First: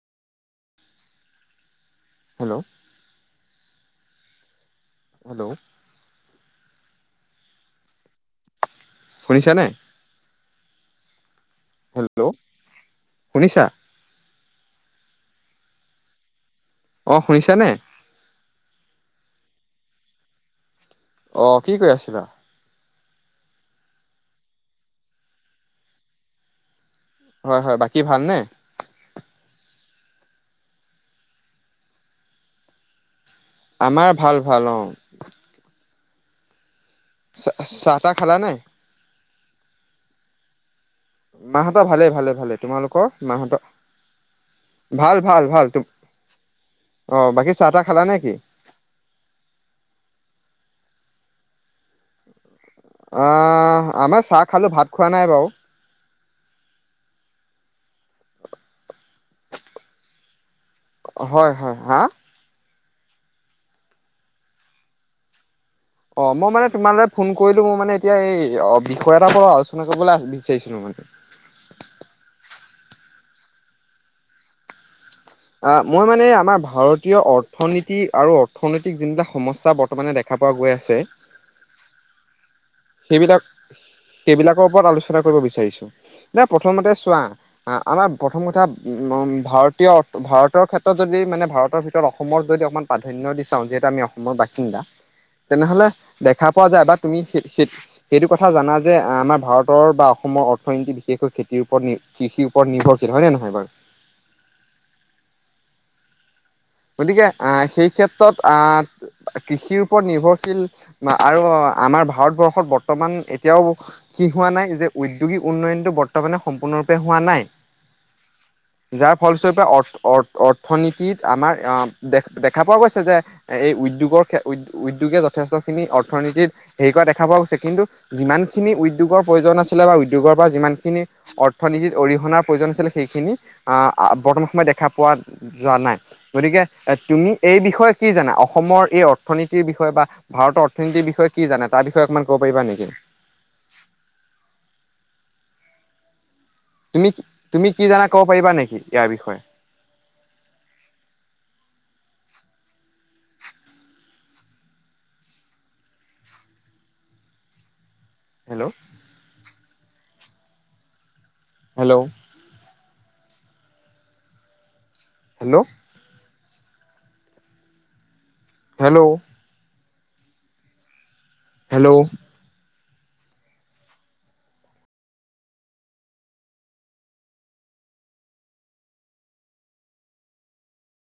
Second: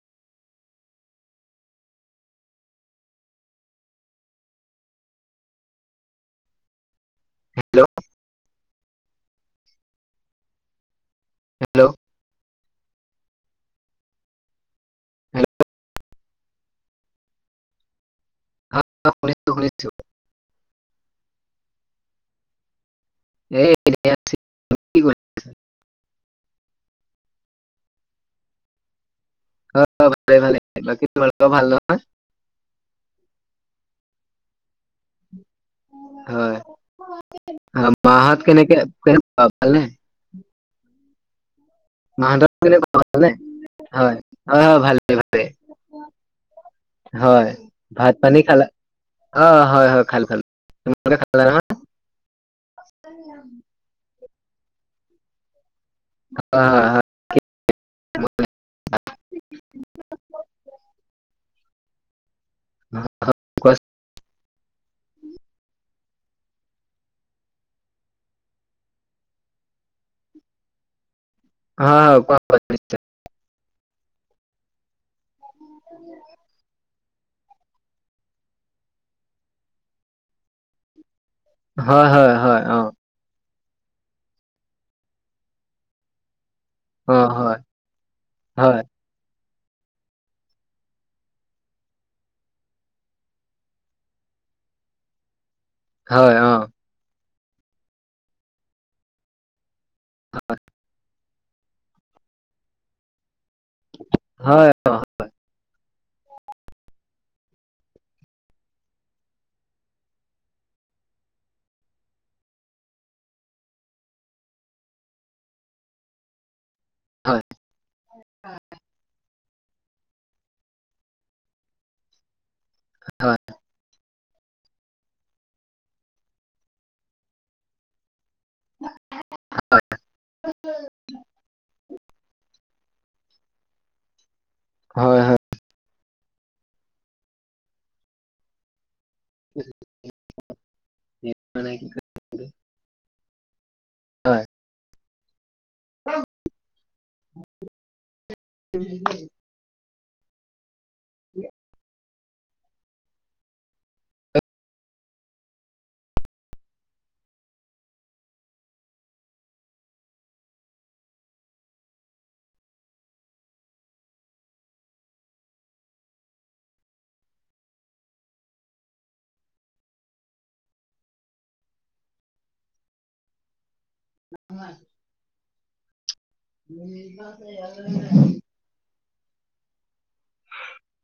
Hello hello hello. শুনিচা নে? Hello hello শুনিছা? Hello অঁ শুনিছা নে? আ শুনিছো শুনিছো। অ' কি কৰি আছিলা? এই এনেই আ হয় হয় বাকী ভালনে? হয় হয় ভালে ভালে। বাকী তোমালোক ভাল নহয়? আমাৰ ভাল ভাল অওঁ। হয় চা আ চাহ তাহ খালা মাহত নে? কেনেকে কেনে ভাল নে? মাহঁতৰ ভালেই ভালে মাহঁতৰ ভালে। কেনেকুৱা তোমালোকৰ ভালনে? মাহঁত হয় হয়। ভালে ভালে ভালেই অ হয়, বাকী চাহ তাহ খালা ভাত নেকি? পানী খালা অঁ হয় হয়। খালো খালো খালো, তোমালোকে কালাম নহয়? ই, আমাৰ চাহ খালোঁ ভাত খোৱা নাই বাও আ হয় হয়। হা? ক [unintelligible] অ' মই মানে তোমালৈ ফোন কৰিলো ম মানে এতিয়া এই অ বিষয় এটা ওপ আ আলোচনা কৰিবলৈ বিচাৰিছ ছিলো মানে হা ওপ [unintelligible] অঁ মই মানে আমাৰ ভাৰতীয় অৰ্থ অৰ্থনীতি আৰু অৰ্থনৈতিক যোনবিলাক সমস্যা বৰ্তমানে দেখা পোৱা গৈ আছে, হয় হয় হয় অঁ। সেইবিলাক সেইবিলাকৰ ওপৰত আলোচনা কৰিব বিচাৰিছো। না প্ৰথমতে চোৱা, অ' হয় আ আমাৰ প্ৰথম কথা হয় নম ভাৰতীয় ভাৰতৰ ক্ষেত্ৰত যদি মানে ভাৰতৰ ভিতৰত অসমক যদি অকণমান প্ৰাধান ন্য দি চাওঁ যিহেতু আমি অসমৰ বাসিন্দা তেনেহ'লে হয় দেখা অ' পোৱা যায় বা তুমি সে সেই সেইটো কথা জানা যে আমাৰ ভাৰতৰ বা অসমৰ অ অথনীতি বিশেষকৈ খেতিৰ ওপৰত নি কৃষিৰ ওপৰত নিৰ্ভৰশল। হয় নে নহয় বা হয় আক'। গতিকে আহ সেই ক্ষেত্ৰত আহ কৃষিৰ ওপৰত নিৰ্ভৰশীল আৰু আমাৰ ভাৰতবৰ্ষত বৰ্তমান এতিয়াও! কি হোৱা নাই যে ঔদ্যোগিক উন্নয়নতো বৰ্তমানে সম্পূৰ্ণৰপে! হোৱা হয় নাই। যাৰ ফলস্বৰূপে অৰ্থনীতিৰ আমাৰ অ দেখ দেখা পোৱা গৈছে যে! হয় এই উদ্যোগৰ উ উদ্যোগে যথেষ্টখিনি অৰ্থনীতিত হেৰি কৰা দেখা পোৱা গৈছে। কিন্তু, যিমানখিনি উদ্যোগৰ প্ৰয়োজন আছিলে বা উদ্যোগৰ পৰা যিমানখিনি অৰ্থনীতিত অৰিহণাৰ প্ৰয়োজন আছিলে। সেইখিনি বৰ্তমান সময়ত দেখা পোৱা হয় হয় হয় যোৱা নাই। গতিকে এ তুমি এই বিষয়ে কি জানা অসমৰ এই অৰ্থ! অৰ্নীতিৰ বিষয় বা ভাৰতৰ অৰ্থনীতি বিষয়ে কি জান, তাৰ বিষয়ে অকমান ক'ব পাৰিবা নেকি? হয় তুমি কি তুমি কি জানা ক'ব পাৰিবা নেকি ইয়াৰ বিষয়ে? [unintelligible] Hello hello hello hello hello [unintelligible] হয়